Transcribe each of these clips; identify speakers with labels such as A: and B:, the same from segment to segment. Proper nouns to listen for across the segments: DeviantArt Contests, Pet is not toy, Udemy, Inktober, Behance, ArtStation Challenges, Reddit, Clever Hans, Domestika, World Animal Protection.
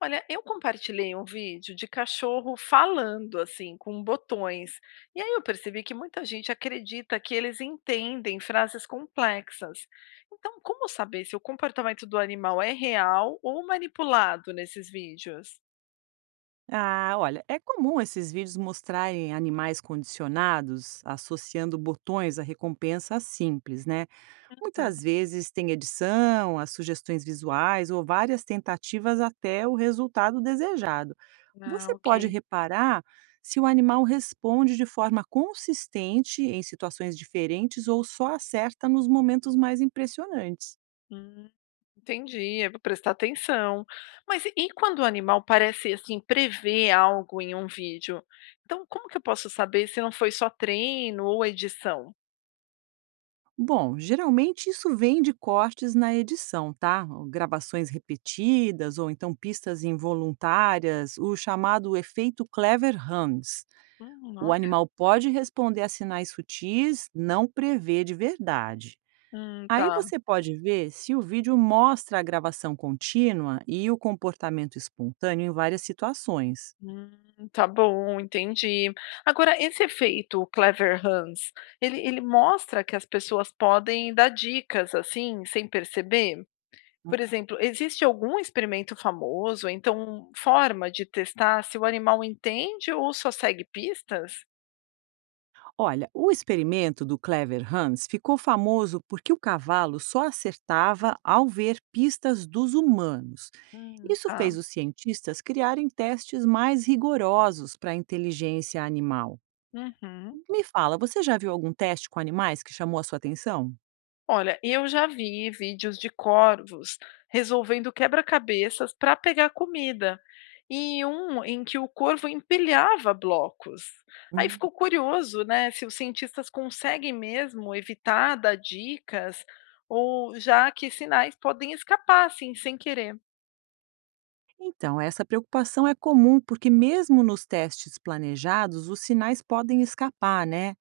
A: Olha, eu compartilhei um vídeo de cachorro falando assim, com botões. E aí eu percebi que muita gente acredita que eles entendem frases complexas. Então, como saber se o comportamento do animal é real ou manipulado nesses vídeos?
B: Ah, olha, é comum esses vídeos mostrarem animais condicionados, associando botões a recompensas simples, né?
A: Uhum.
B: Muitas vezes tem edição, as sugestões visuais ou várias tentativas até o resultado desejado.
A: Ah,
B: Você pode
A: ok.
B: reparar se o animal responde de forma consistente em situações diferentes ou só acerta nos momentos mais impressionantes.
A: Hum, entendi, eu vou prestar atenção. Mas e quando o animal parece assim prever algo em um vídeo? Então, como que eu posso saber se não foi só treino ou edição?
B: Bom, geralmente isso vem de cortes na edição, tá? Ou gravações repetidas ou então pistas involuntárias, o chamado efeito Clever Hans.
A: Hum.
B: O animal pode responder a sinais sutis, não prevê de verdade. Aí
A: Tá.
B: você pode ver se o vídeo mostra a gravação contínua e o comportamento espontâneo em várias situações.
A: Tá bom, entendi. Agora, esse efeito Clever Hands, ele mostra que as pessoas podem dar dicas, assim, sem perceber? Por exemplo, existe algum experimento famoso, então forma de testar se o animal entende ou só segue pistas?
B: Olha, o experimento do Clever Hans ficou famoso porque o cavalo só acertava ao ver pistas dos humanos. Isso
A: Tá.
B: fez os cientistas criarem testes mais rigorosos para a inteligência animal.
A: Uhum.
B: Me fala, você já viu algum teste com animais que chamou a sua atenção?
A: Olha, eu já vi vídeos de corvos resolvendo quebra-cabeças para pegar comida. E um em que o corvo empilhava blocos. Aí
B: Hum.
A: ficou curioso, né, se os cientistas conseguem mesmo evitar dar dicas, ou já que sinais podem escapar, assim, sem querer.
B: Então, essa preocupação é comum porque, mesmo nos testes planejados, os sinais podem escapar, né?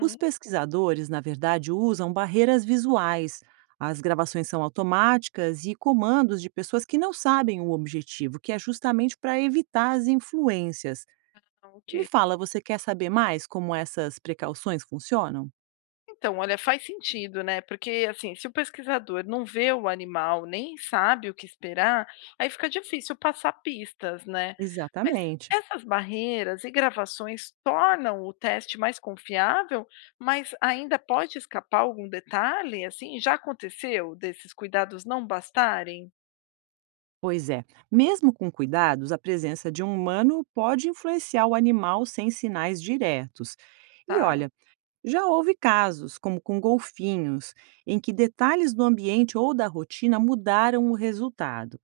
B: Os pesquisadores, na verdade, usam barreiras visuais. As gravações são automáticas e comandos de pessoas que não sabem o objetivo, que é justamente para evitar as influências.
A: ok.
B: Me fala, você quer saber mais como essas precauções funcionam?
A: Então, olha, faz sentido, né, porque, assim, se o pesquisador não vê o animal, nem sabe o que esperar, aí fica difícil passar pistas, né. Mas
B: Exatamente.
A: essas barreiras e gravações tornam o teste mais confiável, mas ainda pode escapar algum detalhe, assim? Já aconteceu desses cuidados não bastarem?
B: Pois é, mesmo com cuidados, a presença de um humano pode influenciar o animal sem sinais diretos. E
A: Tá.
B: olha, já houve casos, como com golfinhos, em que detalhes do ambiente ou da rotina mudaram o resultado.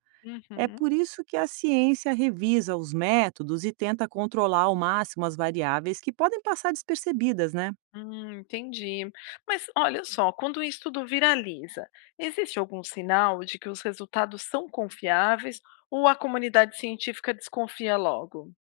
B: É
A: Uhum.
B: por isso que a ciência revisa os métodos e tenta controlar ao máximo as variáveis que podem passar despercebidas, né?
A: Entendi. Mas olha só, quando isso tudo viraliza, existe algum sinal de que os resultados são confiáveis ou a comunidade científica desconfia logo?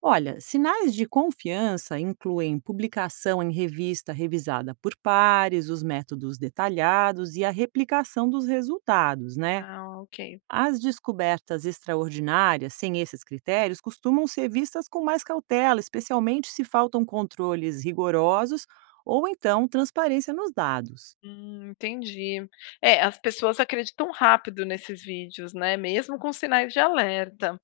B: Olha, sinais de confiança incluem publicação em revista revisada por pares, os métodos detalhados e a replicação dos resultados, né?
A: Ah, ok.
B: As descobertas extraordinárias, sem esses critérios, costumam ser vistas com mais cautela, especialmente se faltam controles rigorosos ou então transparência nos dados.
A: Entendi. É, as pessoas acreditam rápido nesses vídeos, né? Mesmo com sinais de alerta.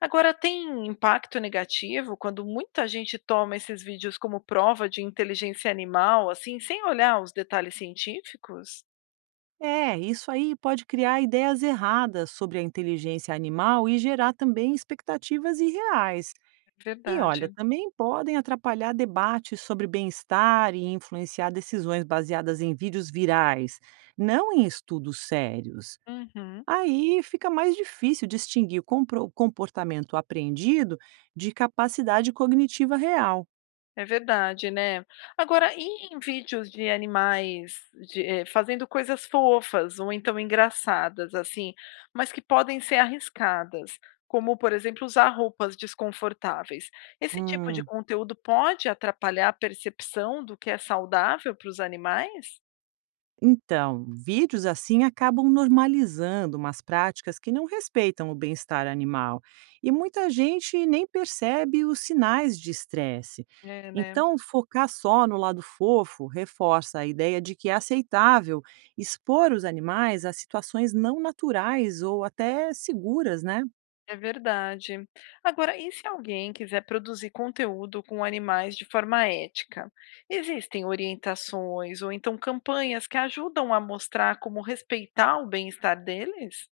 A: Agora, tem impacto negativo quando muita gente toma esses vídeos como prova de inteligência animal, assim, sem olhar os detalhes científicos?
B: É, isso aí pode criar ideias erradas sobre a inteligência animal e gerar também expectativas irreais. E olha,
A: Verdade.
B: também podem atrapalhar debates sobre bem-estar e influenciar decisões baseadas em vídeos virais, não em estudos sérios.
A: Uhum.
B: Aí fica mais difícil distinguir o comportamento apreendido de capacidade cognitiva real.
A: É verdade, né. Agora e em vídeos de animais de fazendo coisas fofas ou então engraçadas, assim, mas que podem ser arriscadas, como, por exemplo, usar roupas desconfortáveis. Esse tipo de
B: Hum.
A: conteúdo pode atrapalhar a percepção do que é saudável para os animais?
B: Então, vídeos assim acabam normalizando umas práticas que não respeitam o bem-estar animal e muita gente nem percebe os sinais de estresse.
A: É, né.
B: Então, focar só no lado fofo reforça a ideia de que é aceitável expor os animais a situações não naturais ou até seguras, né?
A: É verdade. Agora, e se alguém quiser produzir conteúdo com animais de forma ética? Existem orientações ou então campanhas que ajudam a mostrar como respeitar o bem-estar deles?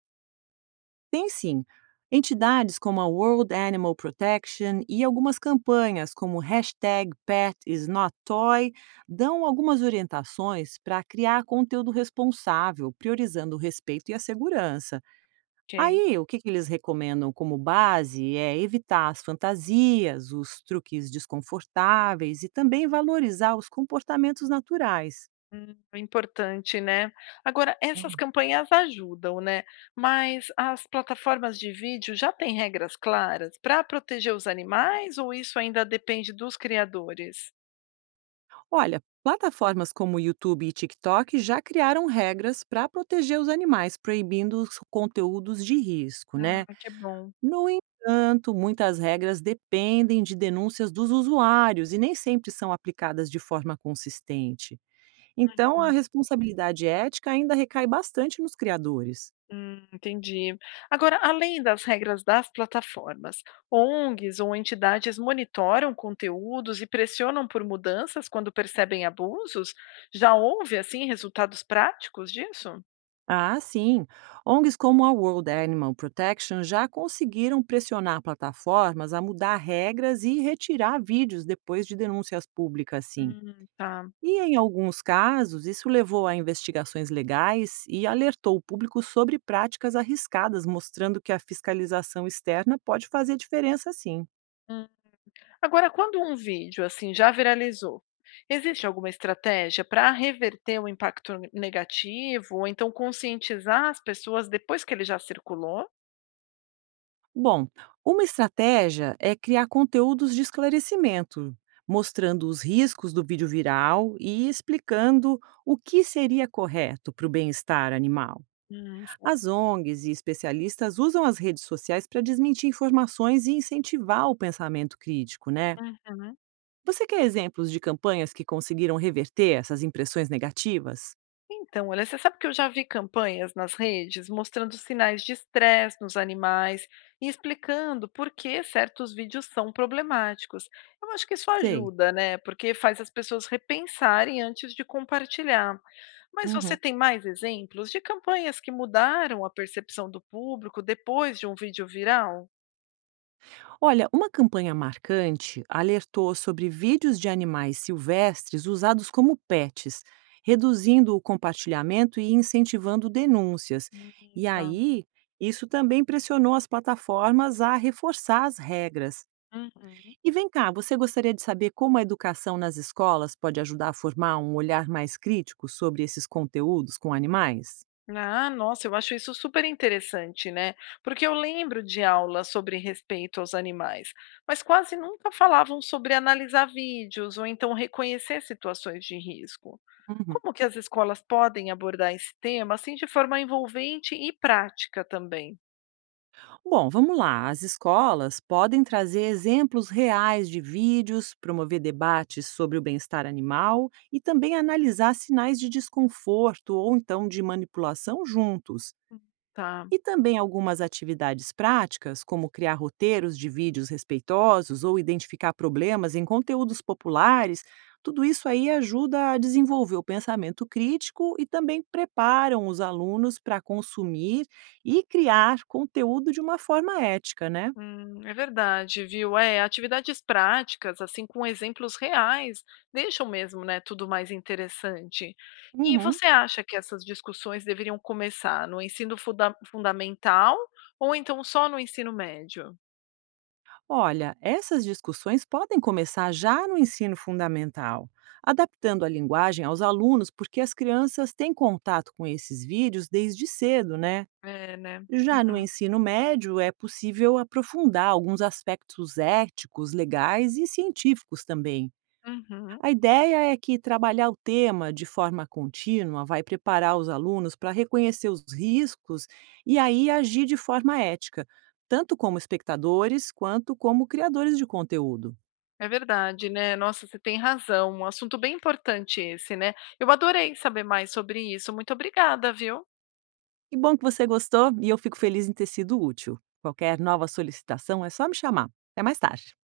B: Tem sim. Entidades como a World Animal Protection e algumas campanhas como #PetIsNotToy dão algumas orientações para criar conteúdo responsável, priorizando o respeito e a segurança.
A: Ok.
B: Aí, o que, que eles recomendam como base é evitar as fantasias, os truques desconfortáveis e também valorizar os comportamentos naturais.
A: Importante, né? Agora, essas campanhas ajudam, né? Mas as plataformas de vídeo já têm regras claras para proteger os animais ou isso ainda depende dos criadores?
B: Olha, plataformas como YouTube e TikTok já criaram regras para proteger os animais, proibindo os conteúdos de risco,
A: Ah,
B: né?
A: que bom.
B: No entanto, muitas regras dependem de denúncias dos usuários e nem sempre são aplicadas de forma consistente. Então, a responsabilidade ética ainda recai bastante nos criadores.
A: Entendi. Agora, além das regras das plataformas, ONGs ou entidades monitoram conteúdos e pressionam por mudanças quando percebem abusos? Já houve, assim, resultados práticos disso?
B: Ah, sim. ONGs como a World Animal Protection já conseguiram pressionar plataformas a mudar regras e retirar vídeos depois de denúncias públicas, sim.
A: Tá.
B: E em alguns casos, isso levou a investigações legais e alertou o público sobre práticas arriscadas, mostrando que a fiscalização externa pode fazer diferença, sim.
A: Hum. Agora, quando um vídeo, assim, já viralizou, existe alguma estratégia para reverter o impacto negativo ou então conscientizar as pessoas depois que ele já circulou?
B: Bom, uma estratégia é criar conteúdos de esclarecimento, mostrando os riscos do vídeo viral e explicando o que seria correto para o bem-estar animal.
A: Hum,
B: As ONGs e especialistas usam as redes sociais para desmentir informações e incentivar o pensamento crítico, né?
A: certo.
B: Você quer exemplos de campanhas que conseguiram reverter essas impressões negativas?
A: Então, olha, você sabe que eu já vi campanhas nas redes mostrando sinais de estresse nos animais e explicando por que certos vídeos são problemáticos. Eu acho que isso
B: Sei.
A: ajuda, né? Porque faz as pessoas repensarem antes de compartilhar. Mas você
B: Uhum.
A: tem mais exemplos de campanhas que mudaram a percepção do público depois de um vídeo viral?
B: Olha, uma campanha marcante alertou sobre vídeos de animais silvestres usados como pets, reduzindo o compartilhamento e incentivando denúncias.
A: Hum,
B: E
A: tá.
B: aí, isso também pressionou as plataformas a reforçar as regras.
A: Uhum.
B: E vem cá, você gostaria de saber como a educação nas escolas pode ajudar a formar um olhar mais crítico sobre esses conteúdos com animais?
A: Ah, nossa, eu acho isso super interessante, né? Porque eu lembro de aulas sobre respeito aos animais, mas quase nunca falavam sobre analisar vídeos ou então reconhecer situações de risco.
B: Uhum.
A: Como que as escolas podem abordar esse tema assim de forma envolvente e prática também,
B: Bom, vamos lá. As escolas podem trazer exemplos reais de vídeos, promover debates sobre o bem-estar animal e também analisar sinais de desconforto ou então de manipulação juntos.
A: tá?
B: E também algumas atividades práticas, como criar roteiros de vídeos respeitosos ou identificar problemas em conteúdos populares, tudo isso aí ajuda a desenvolver o pensamento crítico e também preparam os alunos para consumir e criar conteúdo de uma forma ética, né?
A: É verdade, viu? É, atividades práticas, assim, com exemplos reais, deixam mesmo, né, tudo mais interessante. E
B: Uhum.
A: você acha que essas discussões deveriam começar no ensino fundamental ou então só no ensino médio?
B: Olha, essas discussões podem começar já no ensino fundamental, adaptando a linguagem aos alunos, porque as crianças têm contato com esses vídeos desde cedo, né?
A: É, né?
B: Já no
A: Uhum,
B: ensino médio, é possível aprofundar alguns aspectos éticos, legais e científicos também.
A: uhum.
B: A ideia é que trabalhar o tema de forma contínua vai preparar os alunos para reconhecer os riscos e aí agir de forma ética, tanto como espectadores quanto como criadores de conteúdo.
A: É verdade, né? Nossa, você tem razão. Um assunto bem importante esse, né? Eu adorei saber mais sobre isso. Muito obrigada, viu?
B: Que bom que você gostou e eu fico feliz em ter sido útil. Qualquer nova solicitação é só me chamar. Até mais tarde.